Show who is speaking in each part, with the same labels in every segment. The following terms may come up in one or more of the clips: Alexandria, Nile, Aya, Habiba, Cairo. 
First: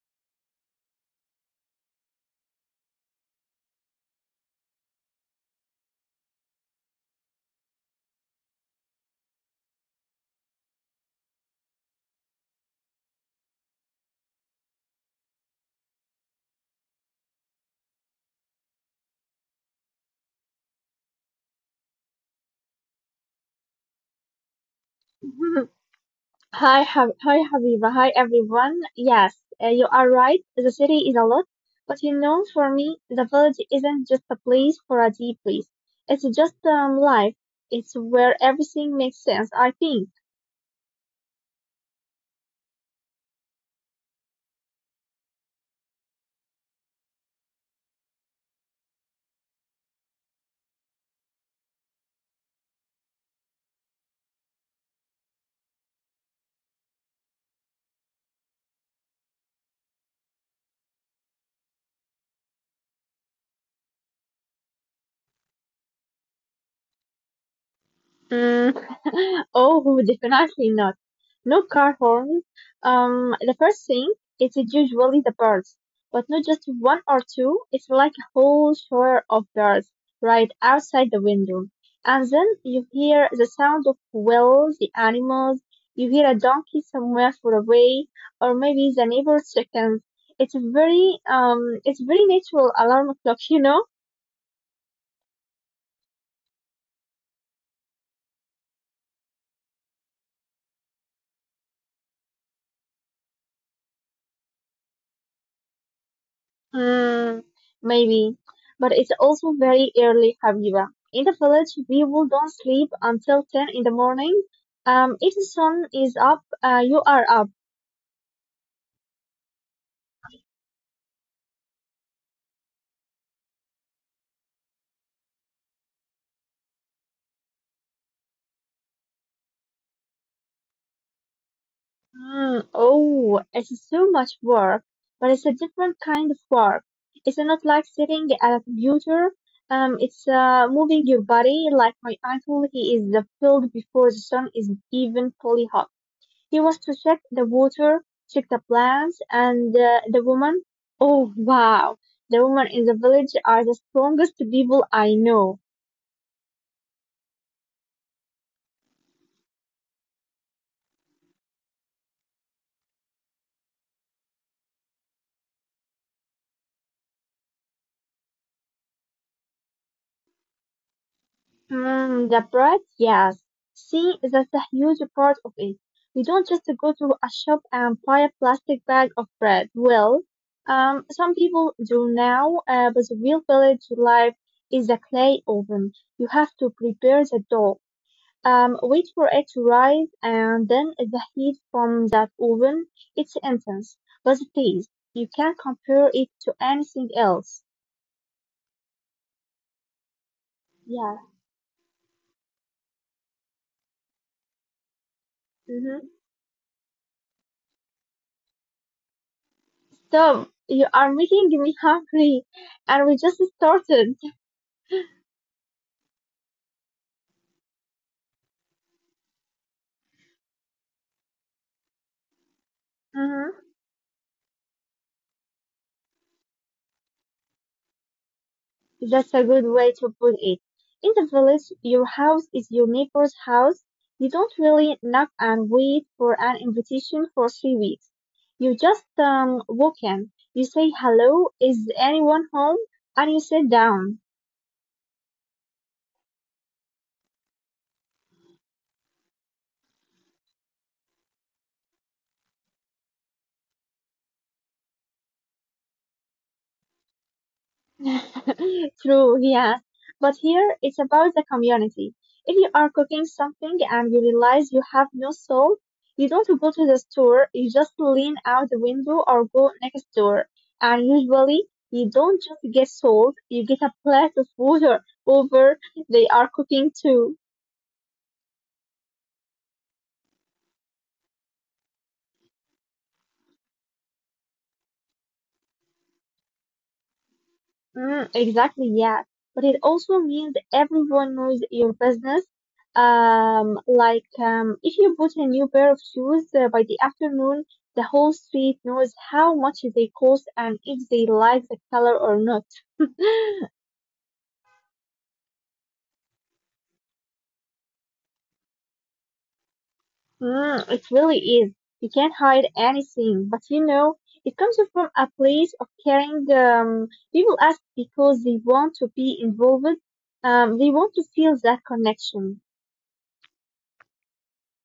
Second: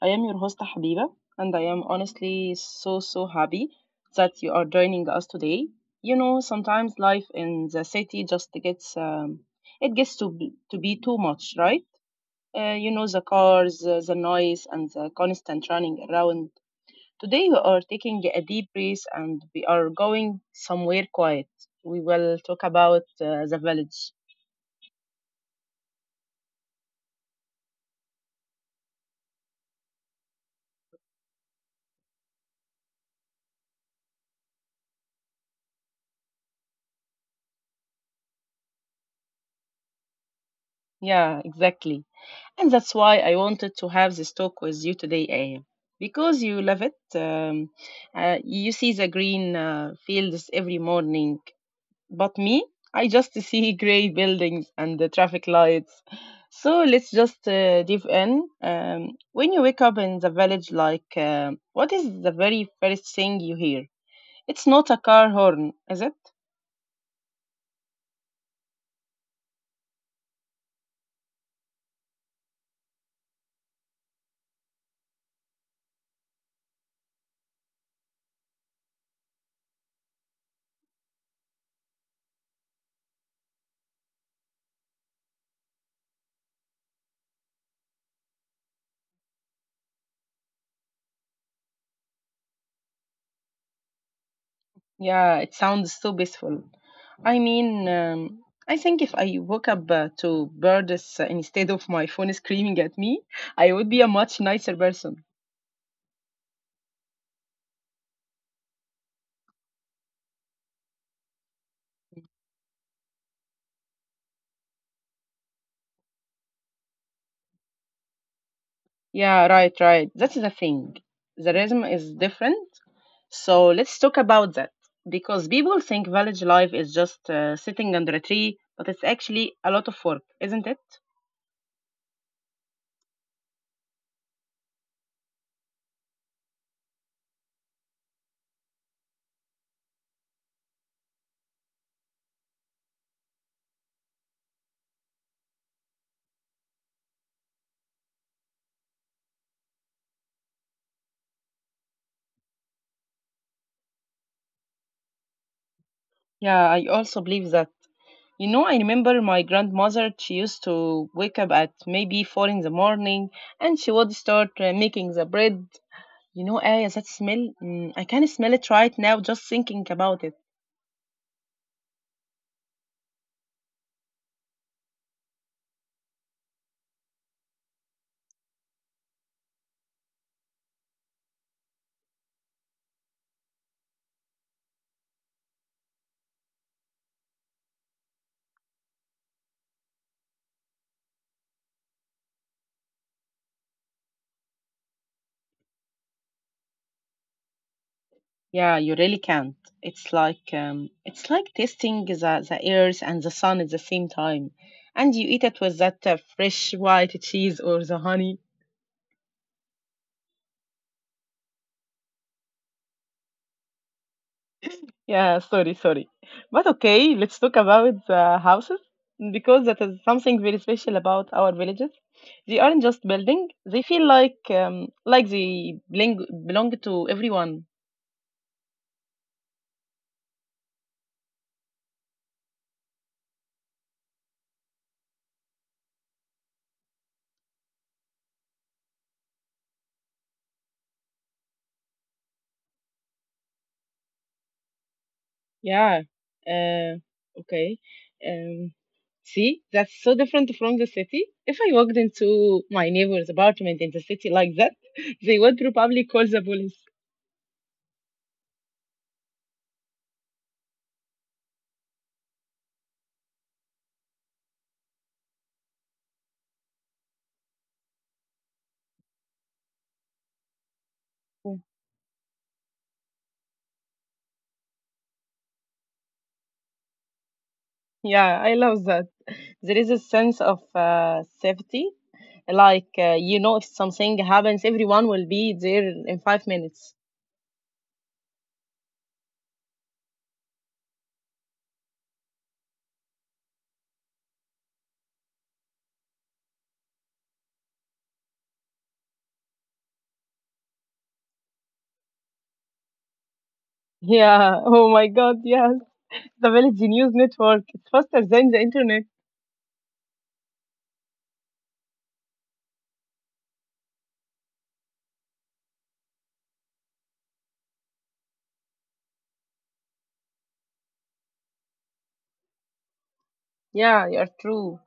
Speaker 1: I am your host Habiba, and I am honestly so happy that you are joining us today. Sometimes life in the city just gets it gets to be too much, right? The cars, the noise, and the constant running around. Today we are taking a deep breath and we are going somewhere quiet. We will talk about the village.
Speaker 2: Mhm. Hi, Hab hi, Habiba. Hi, everyone. Yes, you are right. The city is a lot, but you know, for me, the village isn't just a place for a deep place. It's just life. It's where everything makes sense, I think.
Speaker 1: Yeah, exactly. And that's why I wanted to have this talk with you today, Aya. Because you love it. You see the green fields every morning. But me, I just see grey buildings and the traffic lights. So let's just dive in. When you wake up in the village, like, what is the very first thing you hear? It's not a car horn, is it?
Speaker 2: Mm. Oh, definitely not. No car horn. The first thing is usually the birds, but not just one or two. It's like a whole shower of birds right outside the window. And then you hear the sound of wheels, the animals. You hear a donkey somewhere far away, or maybe the neighbor's chickens. It's very natural alarm clock, you know.
Speaker 1: Yeah, it sounds so peaceful. I mean, I think if I woke up to birds instead of my phone screaming at me, I would be a much nicer person.
Speaker 2: Hmm, maybe. But it's also very early, Habiba. In the village, people don't sleep until 10 in the morning. If the sun is up, you are up.
Speaker 1: Yeah, right. That's the thing. The rhythm is different. So let's talk about that because people think village life is just sitting under a tree, but it's actually a lot of work, isn't it?
Speaker 2: Hmm. Oh, it's so much work, but it's a different kind of work. It's not like sitting at a computer. It's Moving your body like my uncle. He is the field before the sun is even fully hot. He was to check the water, check the plants, and the woman. Oh wow, the women in the village are the strongest people I know.
Speaker 1: Yeah, I also believe that. You know, I remember my grandmother, she used to wake up at maybe four in the morning and she would start making the bread. You know, Aya, that smell, mm, I can smell it right now just thinking about it.
Speaker 2: Hmm, the bread, yes. See, that's a huge part of it. We don't just go to a shop and buy a plastic bag of bread. Well, some people do now, but the real village life is a clay oven. You have to prepare the dough. Wait for it to rise, and then the heat from that oven, it's intense. But the taste, you can't compare it to anything else.
Speaker 1: Yeah, you really can't.
Speaker 2: Yeah.
Speaker 1: It's like tasting the earth and the sun at the same time, and you eat it with
Speaker 2: Hmm.
Speaker 1: that fresh white cheese or the honey.
Speaker 2: So you are making me hungry, and we just started.
Speaker 1: Yeah, sorry, but okay. Let's talk about the houses because that is something very special about our villages. They aren't just building;
Speaker 2: Mhm.
Speaker 1: they feel like they belong to everyone.
Speaker 2: That's a good way to put it. In the village, your house is your neighbor's house. You don't really knock and wait for an invitation for 3 weeks. You just walk in. You say hello, is anyone home? And you sit down.
Speaker 1: Yeah. Uh, okay. Um, see, that's so different from the city. If I walked into my neighbor's apartment in the city like that, they would probably call the police.
Speaker 2: True, yeah. But here it's about the community. If you are cooking something and you realize you have no salt, you don't go to the store, you just lean out the window or go next door. And usually you don't just get salt, you get a plate of water over they are cooking too.
Speaker 1: Yeah, I love that. There is a sense of safety. Like, you know, if something happens, everyone will be there in 5 minutes.
Speaker 2: Mm, exactly, yeah. But it also means everyone knows your business. If you put a new pair of shoes by the afternoon, the whole street knows how much they cost and if they like the color or not.
Speaker 1: Yeah. Oh my God. Yes. The Village News Network. It's faster than the internet.
Speaker 2: Mm, it really is. You can't hide anything, but you know, it comes from a place of caring. People ask because they want to be involved. They want to feel that connection.
Speaker 1: Yeah, you're true.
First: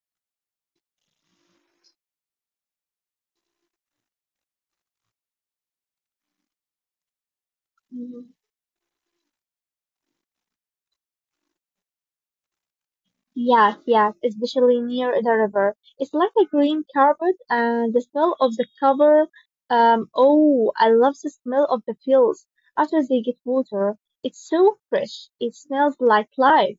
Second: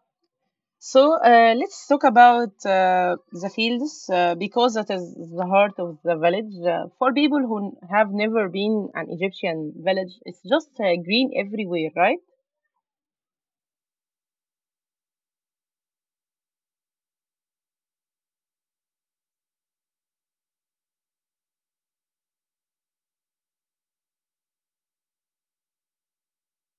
Speaker 1: So let's talk about the fields because that is the heart of the village. For people who have never been an Egyptian village, it's just green everywhere, right?
Speaker 2: Yes, yes, especially near the river. It's like a green carpet and the smell of the cover. Oh, I love the smell of the fields after they get water. It's so fresh. It smells like life.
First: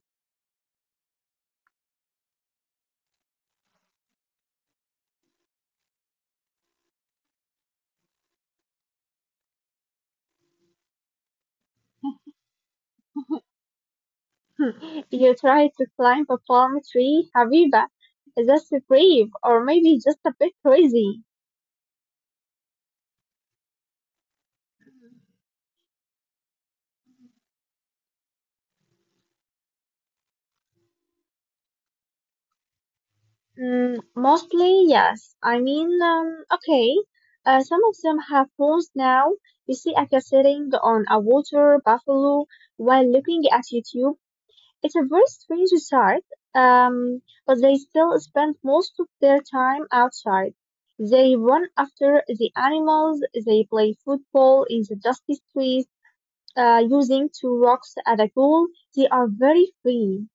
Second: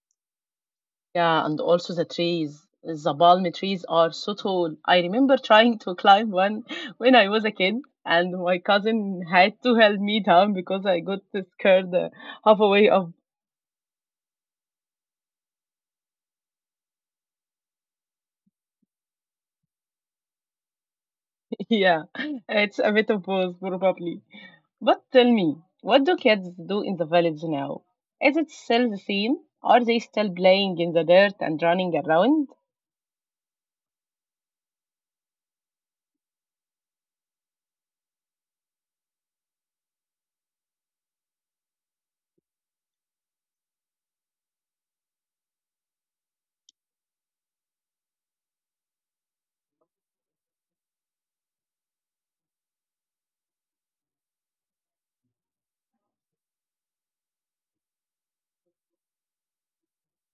Speaker 1: Yeah, and also the trees. The palm trees are so tall. I remember trying to climb one when I was a kid, and my cousin had to help me down because I got scared halfway up.
Speaker 2: You try to climb a palm tree, Habiba. That's brave, or maybe just a bit crazy.
Speaker 1: Yeah, it's a bit of both, probably. But tell me, what do kids do in the village now? Is it still the same? Are they still playing in the dirt and running around?
Speaker 2: Mm, mostly, yes. I mean, okay. Some of them have phones now. You see Aka sitting on a water buffalo while looking at YouTube. It's a very strange sight, but they still spend most of their time outside. They run after the animals. They play football in the dusty streets, using two rocks at a goal. They are very free.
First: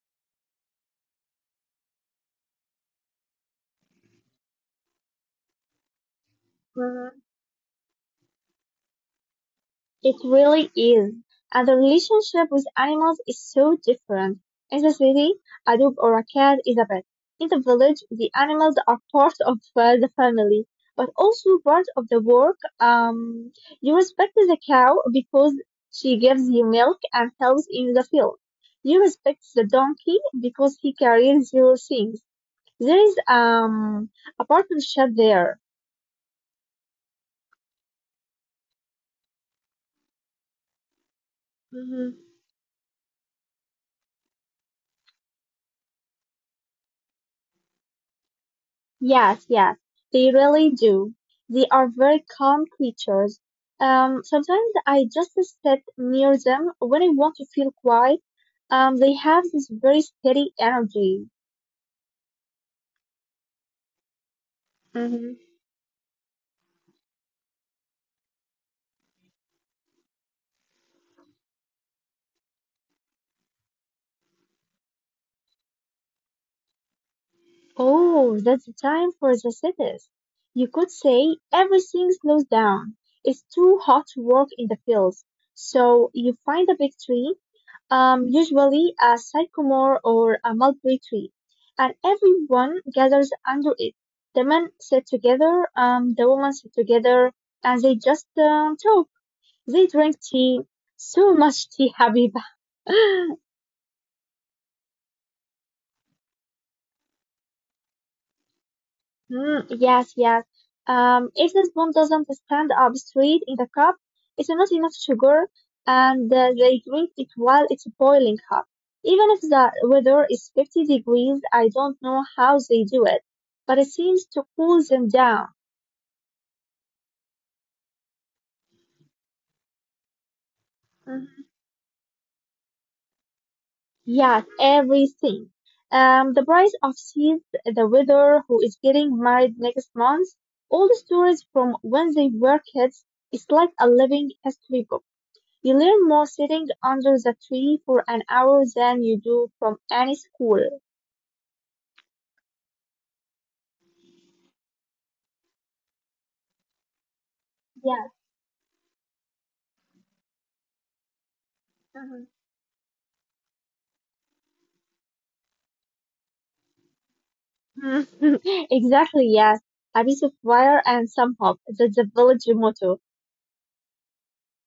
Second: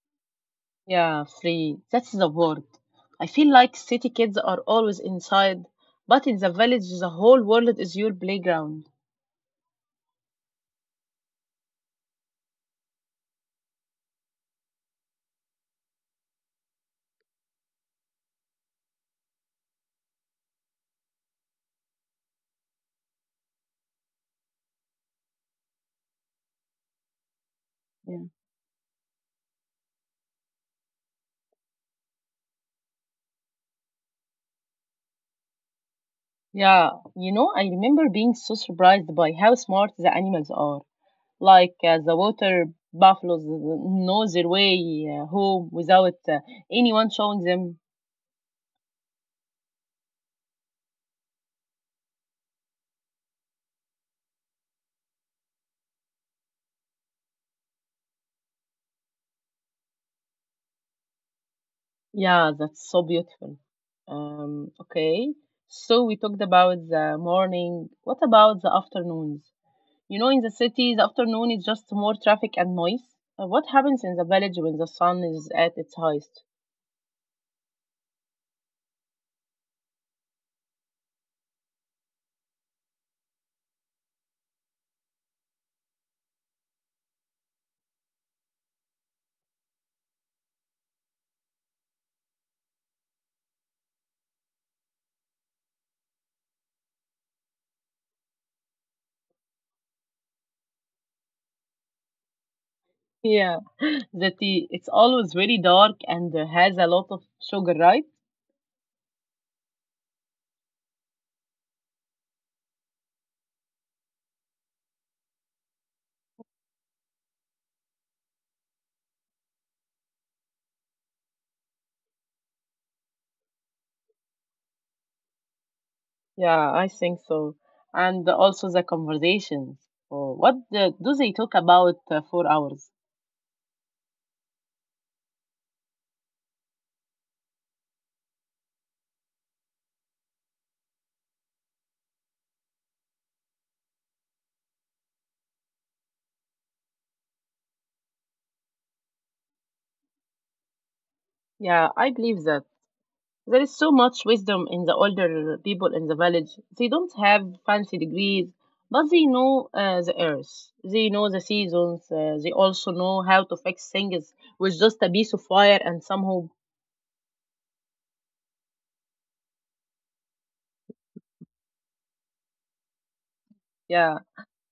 Speaker 1: Yeah, free. That's the word. I feel like city kids are always inside, but in the village, the
Speaker 2: Mm-hmm.
Speaker 1: whole world is your playground.
Speaker 2: It really is. And the relationship with animals is so different. In the city, a dog or a cat is a pet. In the village, the animals are part of the family, but also part of the work. You respect the cow because she gives you milk and helps in the
Speaker 1: Yeah.
Speaker 2: field. You respect the donkey because he carries your things. There is a partnership there.
Speaker 1: Yeah, you know, I remember being so surprised by how smart the animals are, like the water buffaloes know their way home without anyone showing them.
Speaker 2: Yes, yes, they really do. They are very calm creatures. Sometimes I just sit near them when I want to feel quiet. They have this very steady energy.
Speaker 1: Yeah, that's so beautiful. Um,
Speaker 2: Hmm.
Speaker 1: okay, so we talked about the morning. What about the afternoons? You know, in the city, the afternoon is just more traffic and noise. What happens in the village when the sun is at its highest?
Speaker 2: Oh, that's the time for the cities. You could say everything slows down. It's too hot to work in the fields. So you find a big tree, usually a sycamore or a mulberry tree, and everyone gathers under it. The men sit together, the women sit together, and they just talk. They drink tea, so much tea, Habiba.
Speaker 1: Yeah, it's always very dark and has a lot of sugar, right?
Speaker 2: Mm, yes, yes. If the spoon doesn't stand up straight in the cup, it's not enough sugar, and they drink it while it's boiling hot. Even if the weather is 50 degrees, I don't know how they do it, but it seems to cool them down.
Speaker 1: Yeah, I think so. And also the conversations. Oh, do they
Speaker 2: Mhm.
Speaker 1: talk about for hours?
Speaker 2: Yes, everything. The price of seeds, the weather, who is getting married next month, all the stories from when they were kids. It's like a living history book. You learn more sitting under the tree for an hour than you do from any school.
Speaker 1: Yeah, I believe that. There is so much wisdom in the older people in the village. They don't have fancy
Speaker 2: Yeah.
Speaker 1: degrees, but they know the earth. They know the seasons.
Speaker 2: Mhm.
Speaker 1: They also know how to fix things with just a piece of wire and some hope.
Speaker 2: Exactly, yes. A piece of wire and some hope. That's the village motto.
Speaker 1: Yeah,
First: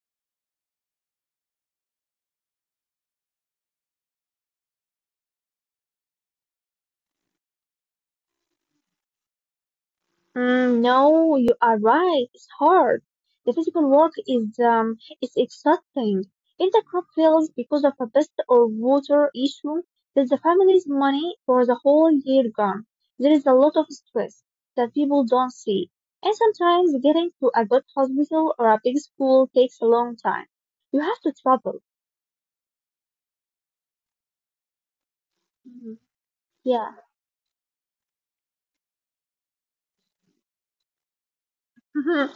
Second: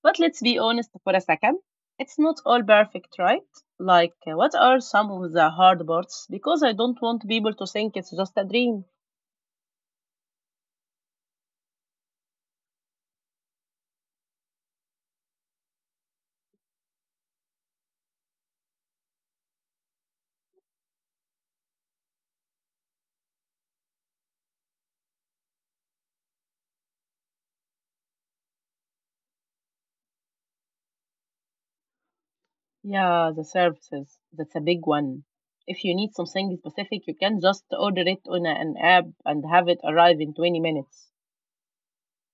Speaker 1: but let's be honest for a second. It's not all perfect, right? Like, what are some of the hard parts? Because I don't want people to think it's just a dream.
Speaker 2: Mm, no, you are right. It's hard. The physical work is exhausting. If the crop fails because of a pest or water issue, then the family's money for the whole year gone. There is a lot of stress that people don't see. And sometimes getting to a good hospital or a big school takes a long time. You have to travel.
Speaker 1: Yeah, the services. That's a big one. If you
Speaker 2: Mhm.
Speaker 1: need something
Speaker 2: Yeah.
Speaker 1: specific, you can just order it on an app and have it arrive in 20 minutes.
Speaker 2: An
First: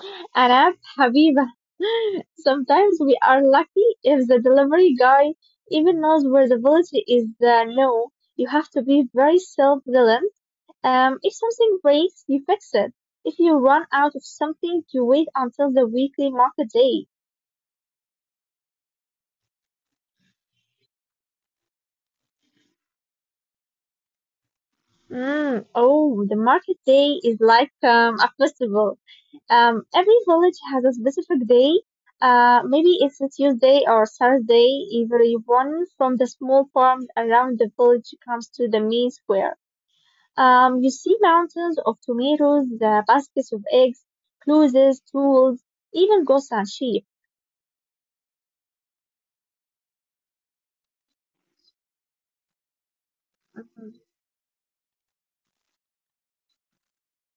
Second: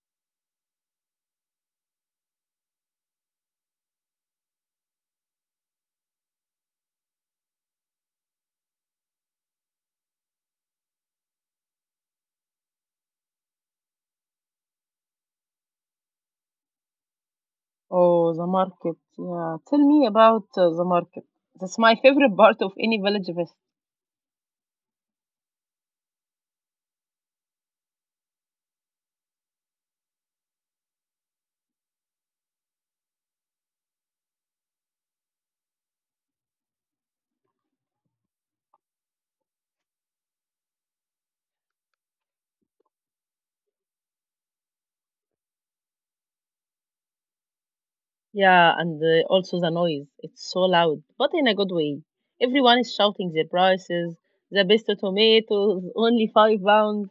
Speaker 2: app, Habiba. Sometimes we are lucky if the delivery guy even knows where the village is. No, you have to be very self-reliant. If something breaks, you fix it. If you run out of something, you wait until the weekly market day.
Speaker 1: Oh, the market. Yeah, tell me about the market. That's my favorite part of any village fest.
Speaker 2: Mm, oh, the market day is like a festival. Every village has a specific day. Maybe it's a Tuesday or Saturday. Everyone from the small farms around the village comes to the main square. You see mountains of tomatoes, the baskets of eggs, clothes, tools, even goats and sheep.
Speaker 1: Yeah, and also the noise. It's so loud, but in a good way. Everyone is shouting their prices. The best tomatoes, only 5 pounds.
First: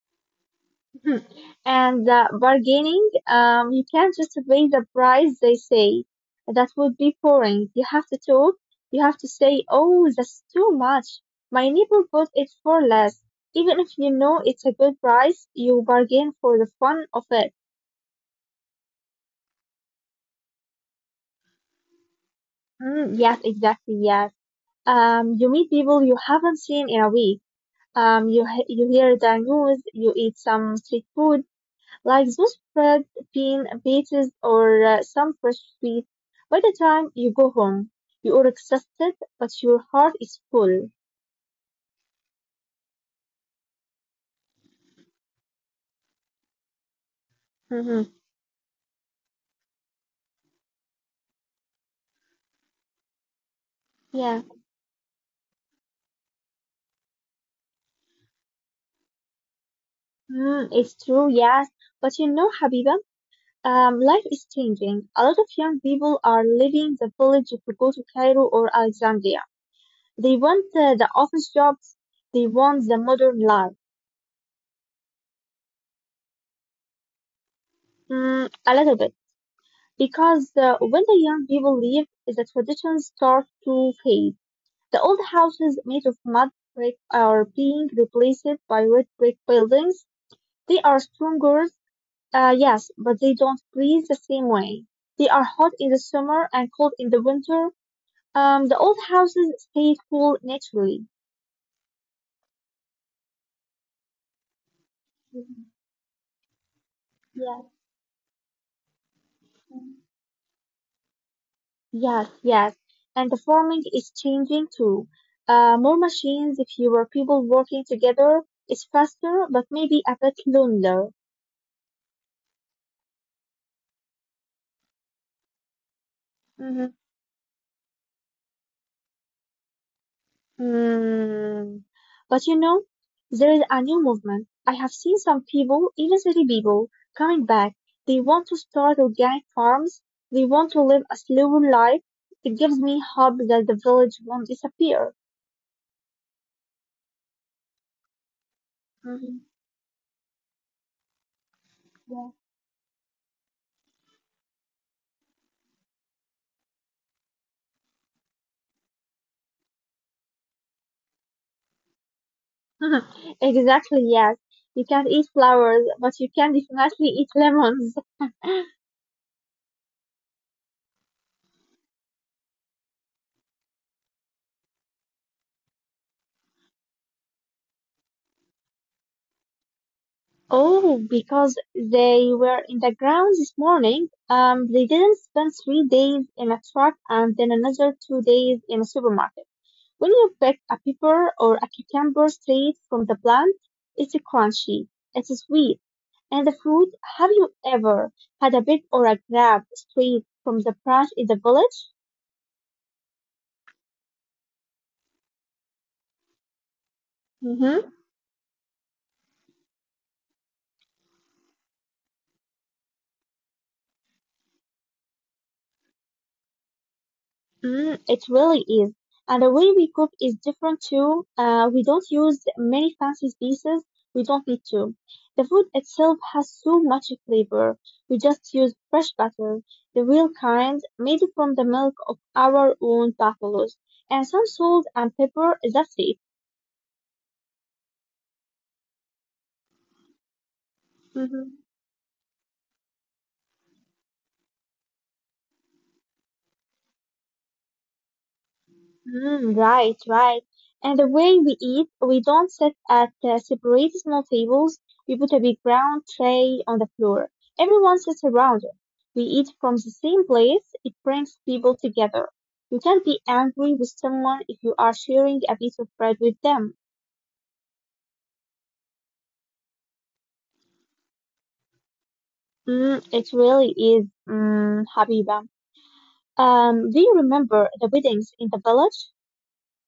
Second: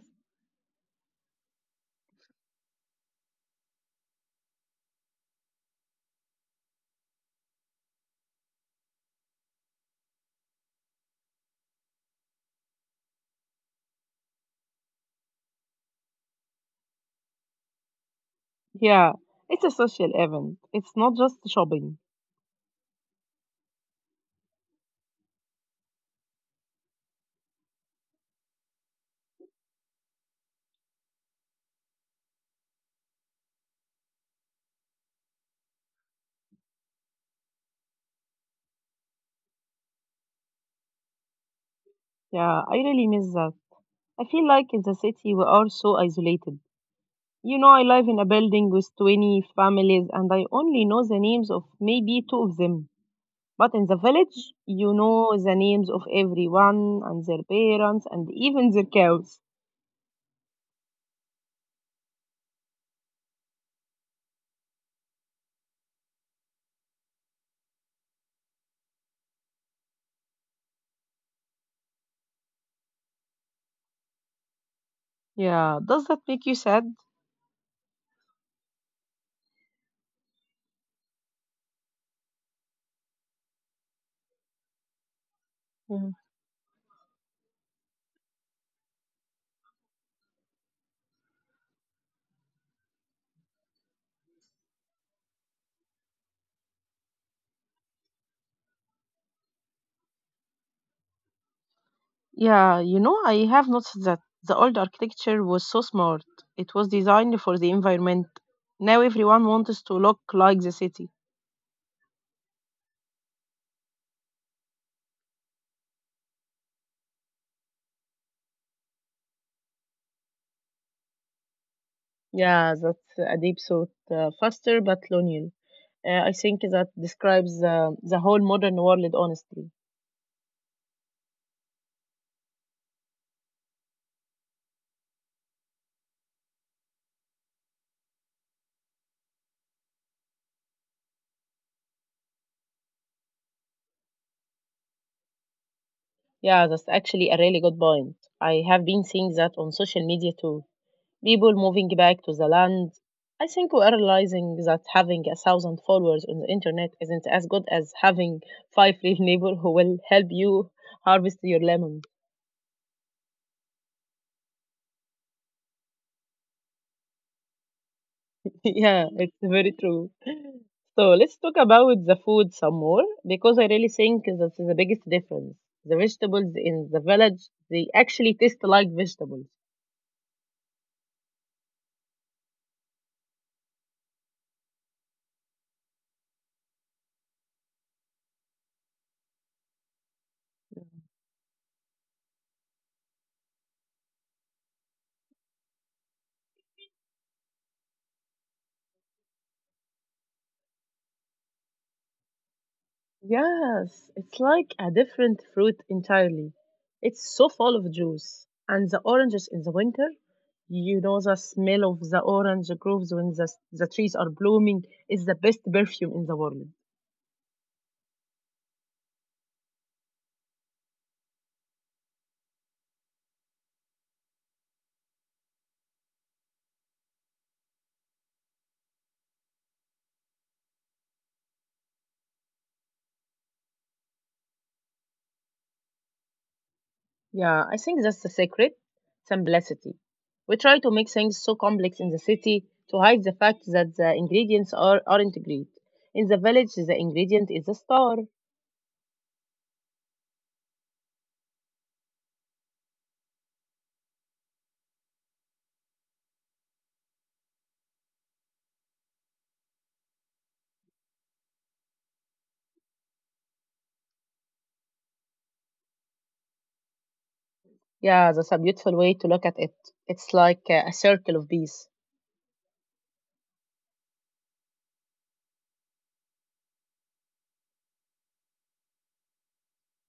Speaker 2: Hmm. And the bargaining, you can't just pay the price they say. That would be boring. You have to talk. You have to say, oh, that's too much. My neighbor bought it for less. Even if you know it's a good price, you bargain for the fun of it.
Speaker 1: Yeah, it's a social event. It's not just shopping.
Speaker 2: Mm, yes, exactly. Yes. You meet people you haven't seen in a week. You hear the news. You eat some street food like those bread, bean, beaches, or some fresh sweet. By the time you go home, you are exhausted, but your heart is full.
Speaker 1: Yeah, I really miss that. I feel like in the city we are so isolated. You know, I live in
Speaker 2: Hmm.
Speaker 1: a building with 20 families and I only know the names of maybe two of them. But in the village,
Speaker 2: Yeah,
Speaker 1: you know the names of everyone and their parents and even their cows.
Speaker 2: mm, it's true, yes. But you know, Habiba, life is changing. A lot of young people are leaving the village to go to Cairo or Alexandria. They want the office jobs, they want the modern life.
Speaker 1: Yeah, does that make you sad?
Speaker 2: Mm, a little bit. Because when the young people leave, the traditions start to fade. The old houses
Speaker 1: Yeah.
Speaker 2: made of mud brick are being replaced by red brick buildings. They are stronger, yes, but they don't breathe the same way. They are hot in the summer and cold in the winter. The old houses stay cool naturally.
Speaker 1: Yeah, you know, I have noticed that the old architecture was so
Speaker 2: Mhm.
Speaker 1: smart. It was designed for the
Speaker 2: Yes.
Speaker 1: environment. Now everyone wants to look like the city.
Speaker 2: Yes, yes. And the farming is changing too. More machines, fewer people working together. It's faster, but maybe a bit lonelier.
Speaker 1: Yeah, that's a deep thought. Faster but linear. I think that describes the whole modern world, honestly.
Speaker 2: Hmm. But you know, there is a new movement. I have seen some people, even city people, coming back. They want to start organic farms. They want to live a slower life. It gives me hope that the village won't disappear.
Speaker 1: Yeah, that's actually a really good point. I have been seeing that
Speaker 2: Mhm,
Speaker 1: on social media too, people moving back to the
Speaker 2: yeah.
Speaker 1: land. I think we're realizing that having a thousand followers on the internet isn't as good as having five real neighbors who will help you harvest your lemon.
Speaker 2: Exactly, yes. You can't eat flowers, but you can definitely eat lemons.
Speaker 1: Yeah, it's very true. So let's talk about the food some more because I really think that's the biggest difference. The vegetables in the village, they actually taste like vegetables.
Speaker 2: Oh, because they were in the ground this morning. They didn't spend 3 days in a truck and then another 2 days in a supermarket. When you pick a pepper or a cucumber straight from the plant, it's crunchy, it's sweet. And the fruit, have you ever had a big or a grab straight from the branch in the village?
Speaker 1: Yes, it's like a different fruit entirely. It's so full of juice. And the oranges in the winter, you know, the smell of the orange groves when the trees are blooming is the best perfume in the world.
Speaker 2: Mm, it really is. And the way we cook is different too. We don't use many fancy pieces. We don't need to. The food itself has so much flavor. We just use fresh butter, the real kind, made from the milk of our own buffaloes, and some salt and pepper. That's it.
Speaker 1: Yeah, I think that's the secret, simplicity. We try to make things so
Speaker 2: Mhm.
Speaker 1: complex in the city to hide the fact that the aren't great. In the village, the ingredient is a star.
Speaker 2: Mm, right, right. And the way we eat, we don't sit at separate small tables. We put a big round tray on the floor. Everyone sits around it. We eat from the same place. It brings people together. You can't be angry with someone if you are sharing a piece of bread with them.
Speaker 1: Yeah, that's a beautiful way to look at it. It's like a circle of peace.
Speaker 2: Mm, it really is, mm, Habiba. Do you remember the weddings in the village?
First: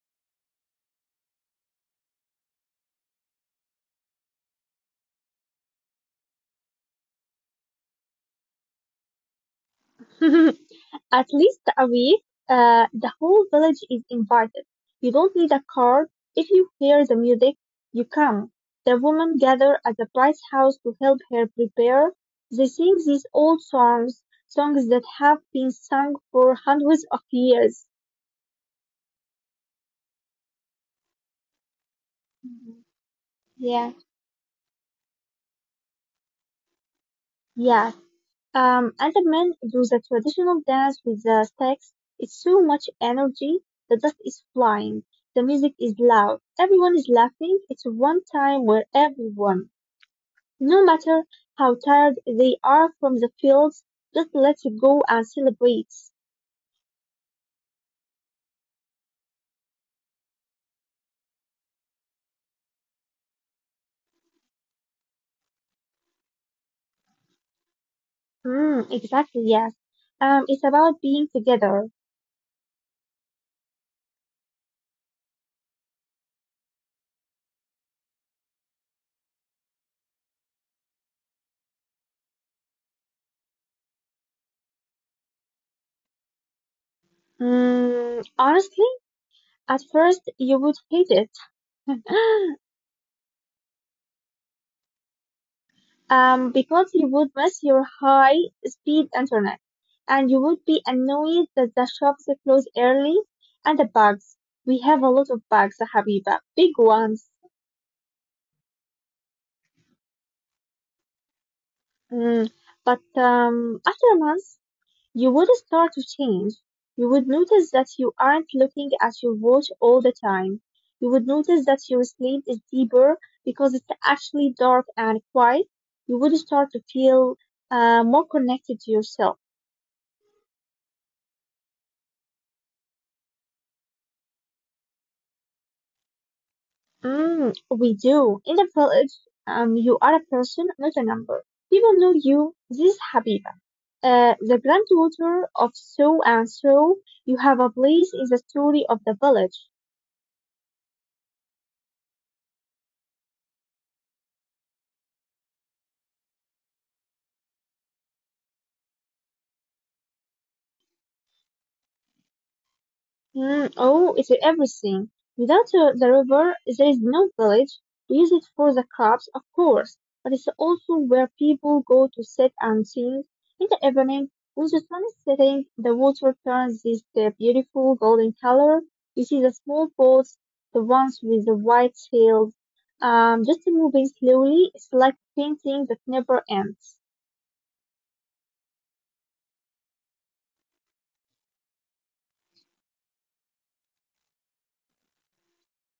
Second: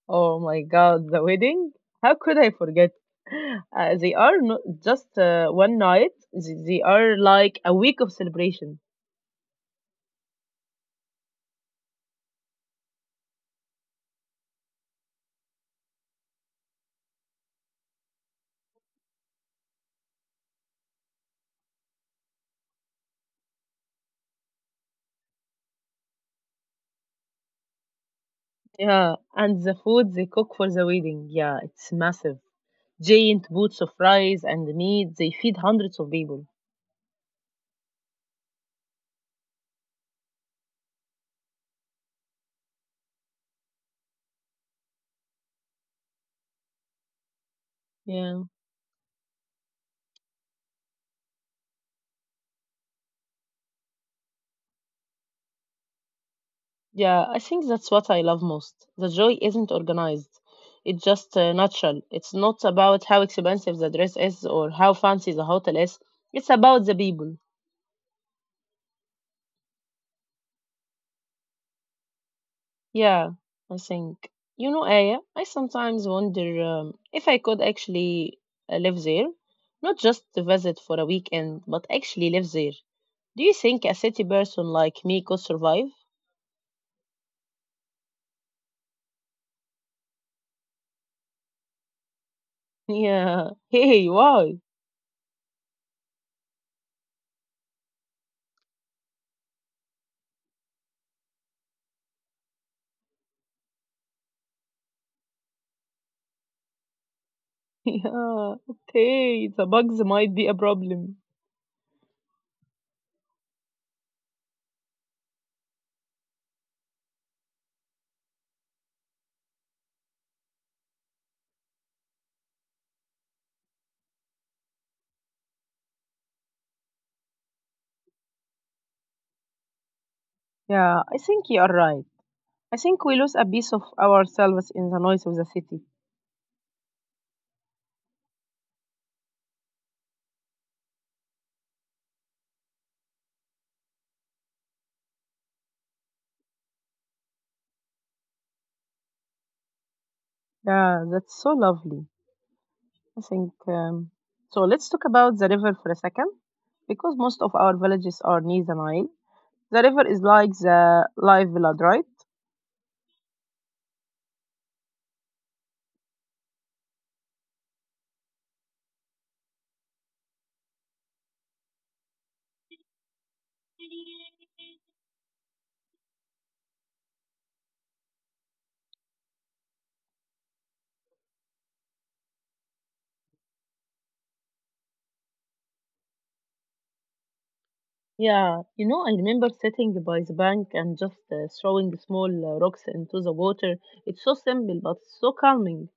Speaker 1: Oh my God, the wedding? How could I forget? They are not just one night, they are like a week of celebration.
Speaker 2: At least a week, the whole village is invited. You don't need a card. If you hear the music, you come. The women gather at the Price House to help her prepare. They sing these old songs, songs that have been sung for hundreds of years.
Speaker 1: Yeah, and the food they cook for the wedding, yeah, it's massive.
Speaker 2: Mhm.
Speaker 1: Giant boots
Speaker 2: Yeah.
Speaker 1: of rice and meat, they feed hundreds of people.
Speaker 2: Yeah. Other men do the traditional dance with the sticks. It's so much energy. The dust is flying. The music is loud. Everyone is laughing. It's one
Speaker 1: Yeah,
Speaker 2: time where everyone, no matter how tired they are from the fields, just lets it go and celebrates.
Speaker 1: yeah, I think that's what I love most. The joy isn't organized, it's just natural. It's not about how expensive the dress is or how fancy the hotel is, it's about the people.
Speaker 2: Mm, exactly, yes. It's about being together.
Speaker 1: Yeah, I think. You know, Aya, I sometimes wonder if I could actually live there, not just to visit for a weekend, but actually live there. Do you think a city person like me could survive?
Speaker 2: Mm, honestly, at first you would hate it.
Speaker 1: Yeah. Hey, why?
Speaker 2: Because you would miss your high speed internet and you would be annoyed that the shops close early and the bugs. We have a lot of bugs, Habiba, big ones.
Speaker 1: Yeah. Okay, the bugs might be a problem.
Speaker 2: Mm, But after a month, you would start to change. You would notice that you aren't looking at your watch all the time. You would notice that your sleep is deeper because it's actually dark and quiet. You would start to feel more connected to yourself.
Speaker 1: Yeah, I think you are right. I think we lose a piece of ourselves in the noise of the city.
Speaker 2: Mm, we do. In the village, you are a person, not a number. People know you. This is Habiba, the granddaughter of so and so. You have a place in the story of the village.
Speaker 1: Yeah, that's so lovely. I think so. Let's talk about the river for a second, because most of our villages are near the Nile. The river is like the live blood, right?
Speaker 2: Mm, oh, it's everything. Without the river, there is no village. We use it for the crops, of course, but it's also where people go to sit and sing. In the evening, when the sun is setting, the water turns this beautiful golden color. You see the small boats, the ones with the white sails, just moving slowly. It's like painting that never ends.
Speaker 1: Yeah, you know, I remember sitting by the bank and just throwing small rocks into the water. It's so simple, but so calming.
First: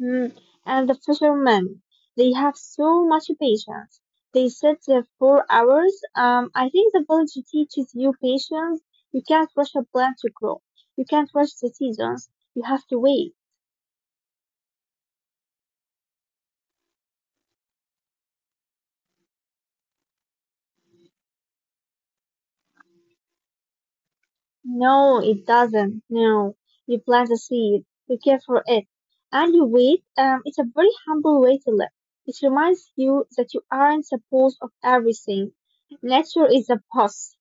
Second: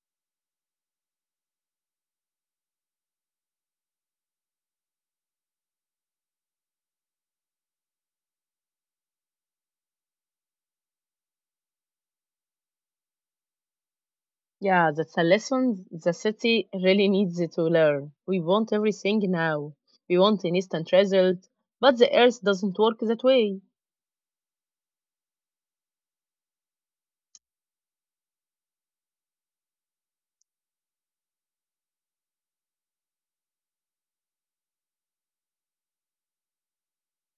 Speaker 2: Mm, and the fishermen, they have so much patience. They sit there for hours. I think the village teaches you patience. You can't rush a plant to grow. You can't rush the seasons. You have to wait.
Speaker 1: Yeah, that's a lesson the city really needs to learn. We want everything now. We want an instant result, but the earth doesn't work that way.
Speaker 2: No, it doesn't. No. You plant a seed. You care for it. And you wait. It's a very humble way to live. It reminds you that you aren't the boss of everything. Nature is the boss.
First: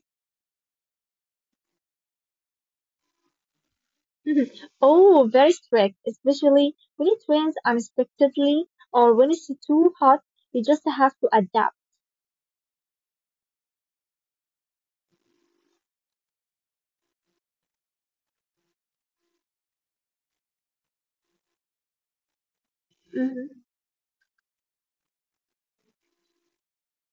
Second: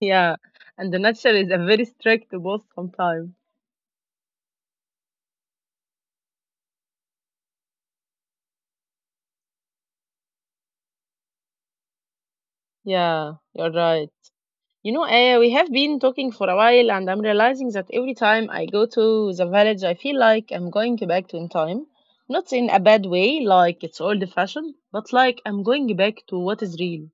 Speaker 1: Yeah, and the nature is a very strict boss sometimes.
Speaker 2: Mhm. Oh, very strict, especially when it rains unexpectedly or when it's too hot, you just have to adapt.
Speaker 1: Yeah, you're right. You know, we have been talking for a while, and I'm realizing that every time I go to the village, I feel like I'm going back to in time. Not in a bad way,
Speaker 2: Mhm.
Speaker 1: like it's old fashioned, but like I'm going back to what is real.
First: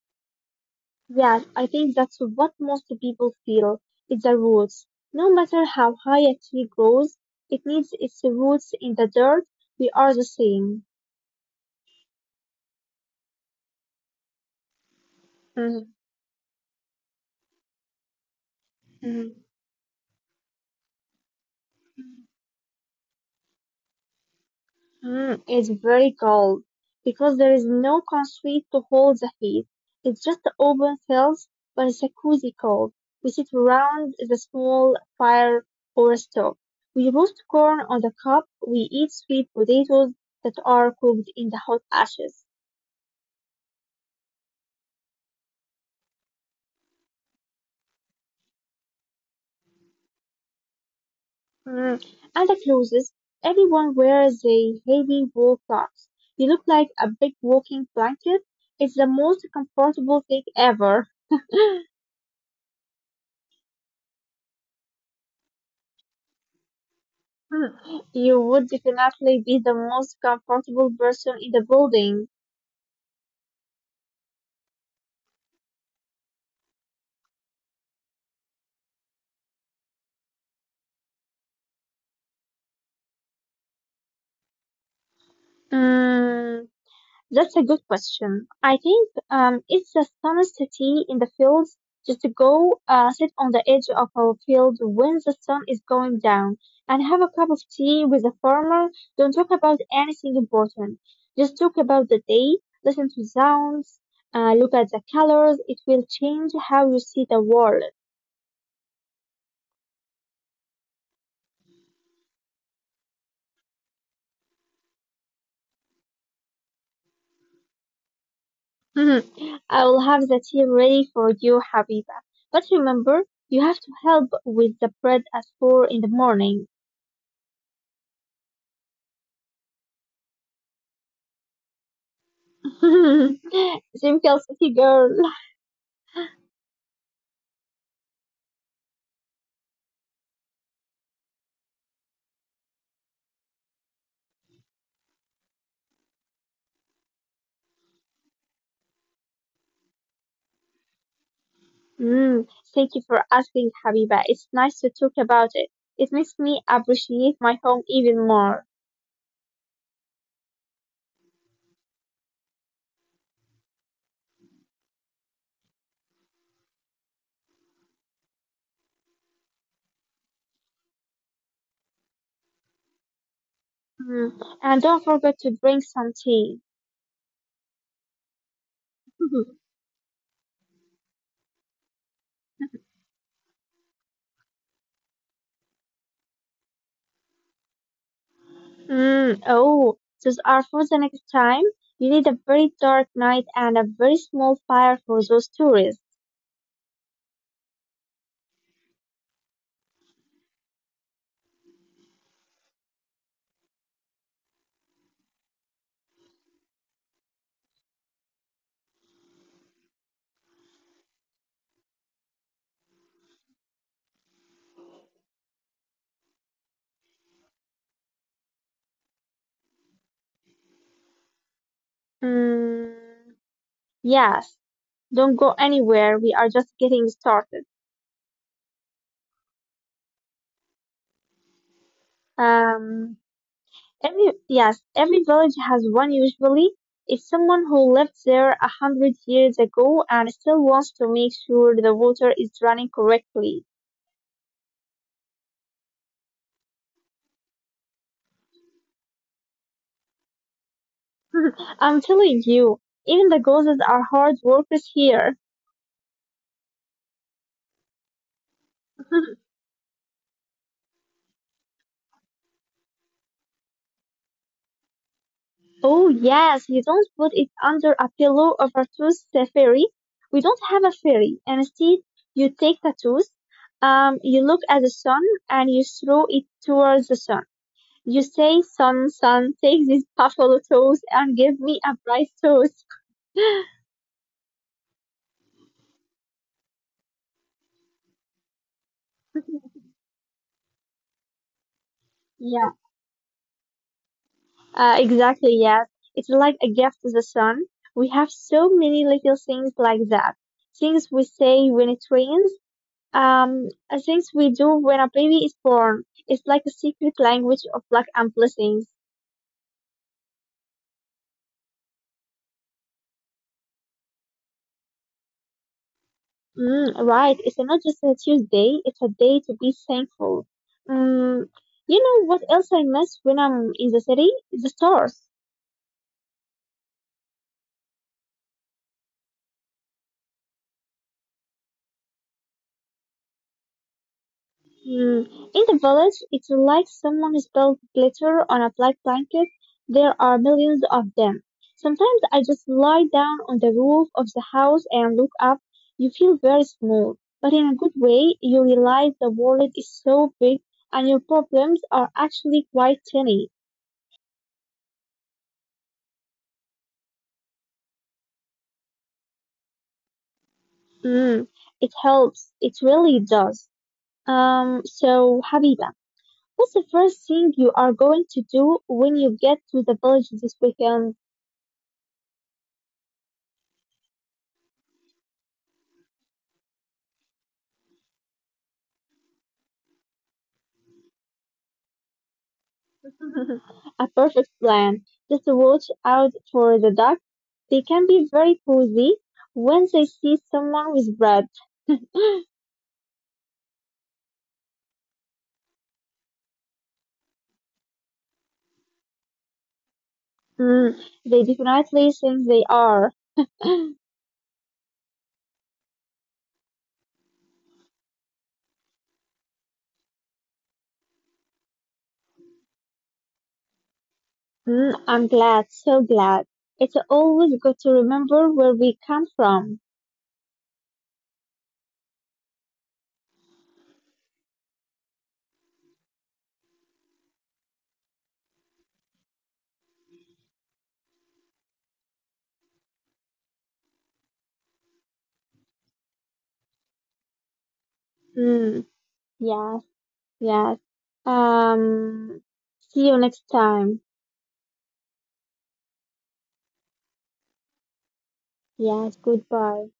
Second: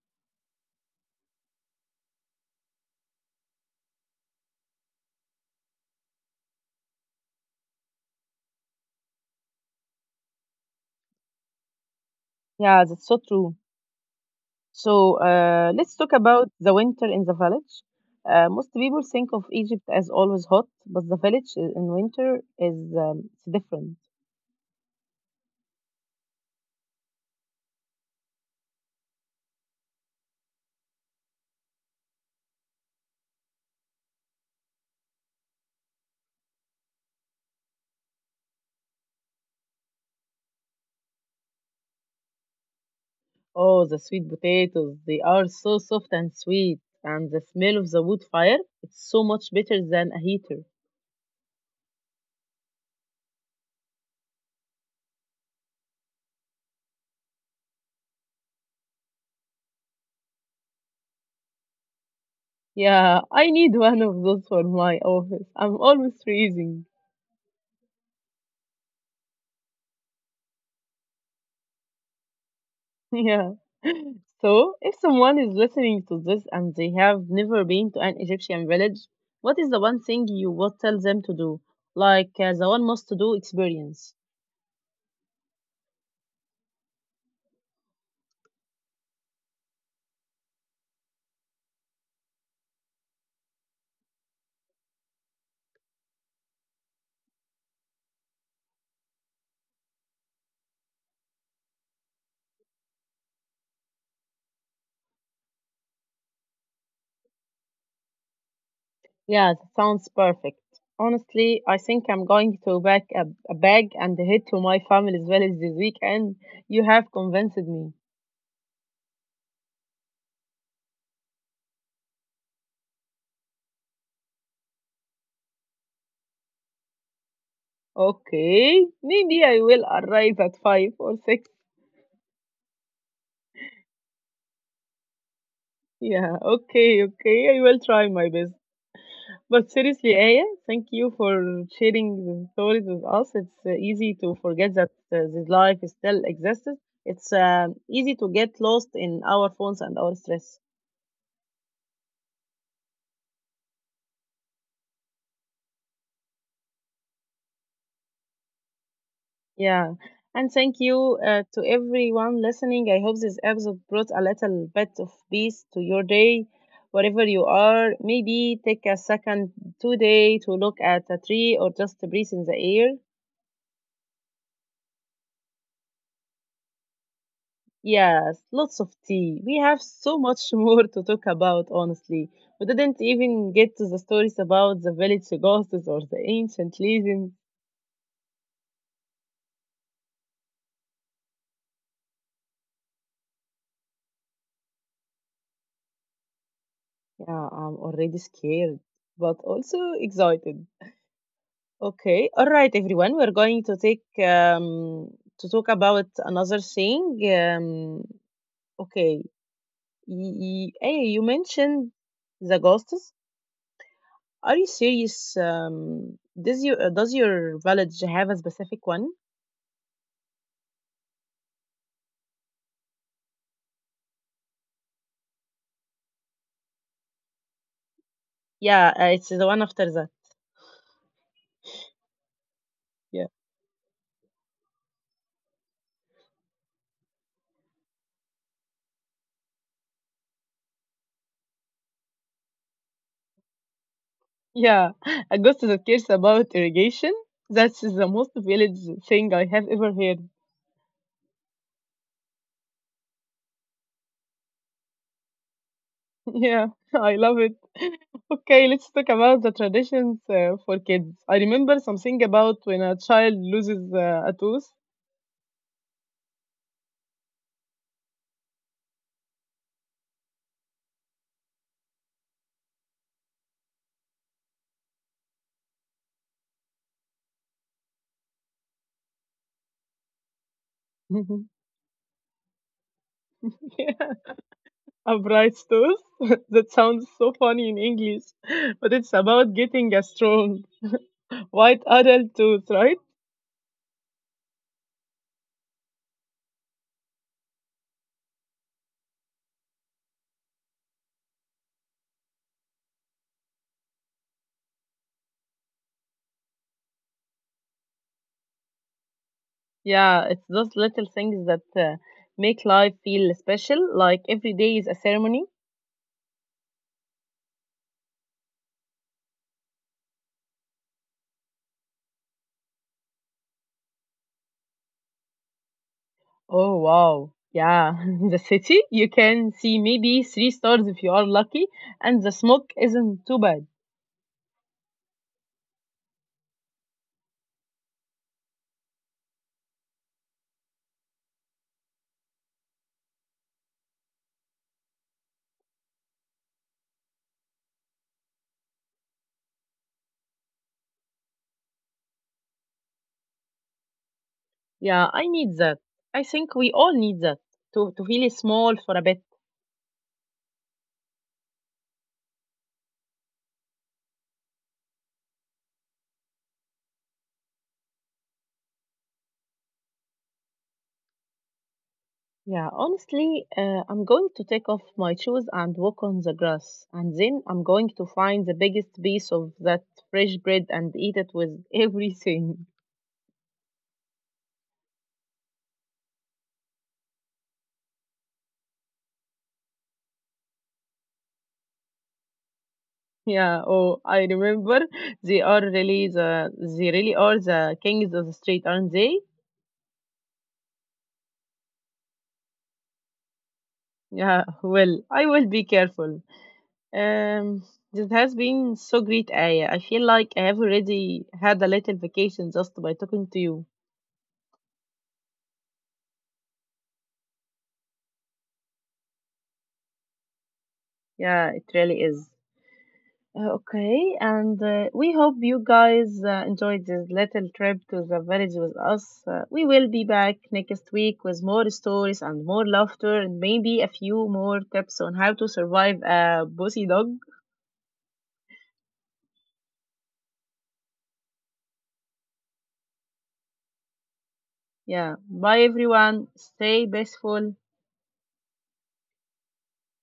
Speaker 2: Yes, I think that's what most people feel. It's the roots. No matter how high a tree grows, it needs its roots in the dirt. We are the same.
Speaker 1: Yeah, that's so true. So let's talk about the winter in the village. Most people think
Speaker 2: Mhm.
Speaker 1: of Egypt as always hot, but the village in winter is it's different.
Speaker 2: Mm, it's very cold because there is no concrete to hold the heat. It's just open fields, but it's a cozy cold. We sit around the small fire or stove. We roast corn on the cob. We eat sweet potatoes that are cooked in the hot ashes.
Speaker 1: Oh, the sweet potatoes, they are so soft and sweet, and the smell of the wood fire, it's so much better than a heater.
Speaker 2: Mm. And the clothes, everyone wears a heavy wool cloths. You look like a big walking blanket. It's the most comfortable thing ever.
Speaker 1: Yeah, I need one of those for my office. I'm always freezing.
Speaker 2: Hmm, you would definitely be the most comfortable person in the building.
Speaker 1: Yeah. So, if someone is listening to this and they have never been to an Egyptian village, what is the one thing you would tell them to do? Like the one must do experience.
Speaker 2: Mm, that's a good question. I think it's the sunniest city in the fields. Just to go sit on the edge of our field when the sun is going down and have a cup of tea with a farmer. Don't talk about anything important. Just talk about the day, listen to sounds, look at the colors. It will change how you see the world.
Speaker 1: Yeah, that sounds perfect. Honestly, I think I'm going to a bag and head to my family's village this weekend. You have convinced me.
Speaker 2: Mhm. I will have the tea ready for you, Habiba. But remember, you have to help with the bread at 4 in the morning.
Speaker 1: Okay, maybe I will arrive at five or six.
Speaker 2: Simple city girl.
Speaker 1: Yeah, okay, I will try my best. But seriously, Aya, thank you for sharing the stories with us. It's easy to forget that this life still exists. It's easy to get lost in our phones and our stress.
Speaker 2: Mm, thank you for asking, Habiba. It's nice to talk about it. It makes me appreciate my home even more.
Speaker 1: Yeah. And thank you to everyone listening. I hope this episode brought a little bit of peace to your day, wherever you are. Maybe take a second today to look at a tree or just to breathe in the air.
Speaker 2: Mm, and don't forget to drink some tea.
Speaker 1: Yes, lots of tea. We have so much more to talk about, honestly. We didn't even get to the stories about the village ghosts or the ancient legends.
Speaker 2: Mm, oh, those are for the next time. You need a very dark night and a very small fire for those tourists.
Speaker 1: Yeah, I'm already scared, but also excited. Okay. All right, everyone. We're going to take to talk about another thing. Okay. Y- y- Hey, you mentioned the ghosts. Are you serious? Does you does your village have a specific one?
Speaker 2: Mm. Yes, don't go anywhere. We are just getting started.
Speaker 1: Yeah, it's the one after that. Yeah,
Speaker 2: Um, every village has one usually. It's someone who lived there 100 years ago and still wants to make sure the water is running correctly.
Speaker 1: yeah. A ghost that cares about irrigation. That's the most village thing I have ever heard.
Speaker 2: I'm telling you, even the ghosts are hard workers here.
Speaker 1: Yeah, I love it. Okay, let's talk about the traditions for kids. I remember something about when a child loses a tooth.
Speaker 2: Oh yes, you don't put it under a pillow of a tooth fairy. We don't have a fairy. And instead, you take the tooth, you look at the sun, and you throw it towards the sun. You say, "Sun, sun, take this buffalo tooth and give me a bright tooth."
Speaker 1: Yeah, a bright tooth. That sounds so funny in English, but it's about getting a strong white adult tooth,
Speaker 2: Yeah,
Speaker 1: right?
Speaker 2: exactly. Yes, it's like a gift to the sun. We have so many little things like that. Things we say when it rains, things we do when a baby is born. It's like a secret language of luck and blessings.
Speaker 1: Yeah, it's those little things that make life feel special, like every day is a ceremony.
Speaker 2: Mm, right. It's not just a Tuesday. It's a day to be thankful. Mm, you know what else I miss when I'm in the city? The stars.
Speaker 1: Oh wow. Yeah, the city, you can see maybe three stars if you are lucky, and the smoke isn't too bad.
Speaker 2: Hmm. In the village, it's like someone spilled glitter on a black blanket. There are millions of them. Sometimes I just lie down on the roof of the house and look up. You feel very small, but in a good way, you realize the world is so big and your problems are actually quite tiny.
Speaker 1: Yeah, I need that. I think we all need that to feel small for a bit.
Speaker 2: Hmm. It helps. It really does. So, Habiba, what's the first thing you are going to do when you get to the village this weekend?
Speaker 1: Yeah, honestly, I'm going to take off my shoes and walk on the grass, and then I'm going to find the biggest piece of that fresh bread and eat it with everything.
Speaker 2: A perfect plan. Just watch out for the ducks. They can be very cozy when they see someone with bread.
Speaker 1: Yeah, oh, I remember they are really the they really are the kings of the street, aren't they?
Speaker 2: Mm, they definitely think they are.
Speaker 1: Yeah, well, I will be careful. Um, this has been so great, Aya. I feel like I have already had a little vacation just by talking to you.
Speaker 2: Mm, I'm glad, so glad. It's always good to remember where we come from.
Speaker 1: Yeah, it really is. Okay, and we hope you guys enjoyed this little trip to the village with us. We will be back next week with more stories and more laughter and maybe a few more tips on how to survive a bossy dog.
Speaker 2: Mm, yes, yes. Um, See you next time.
Speaker 1: Yeah, bye everyone. Stay blissful.
Speaker 2: Yes, goodbye.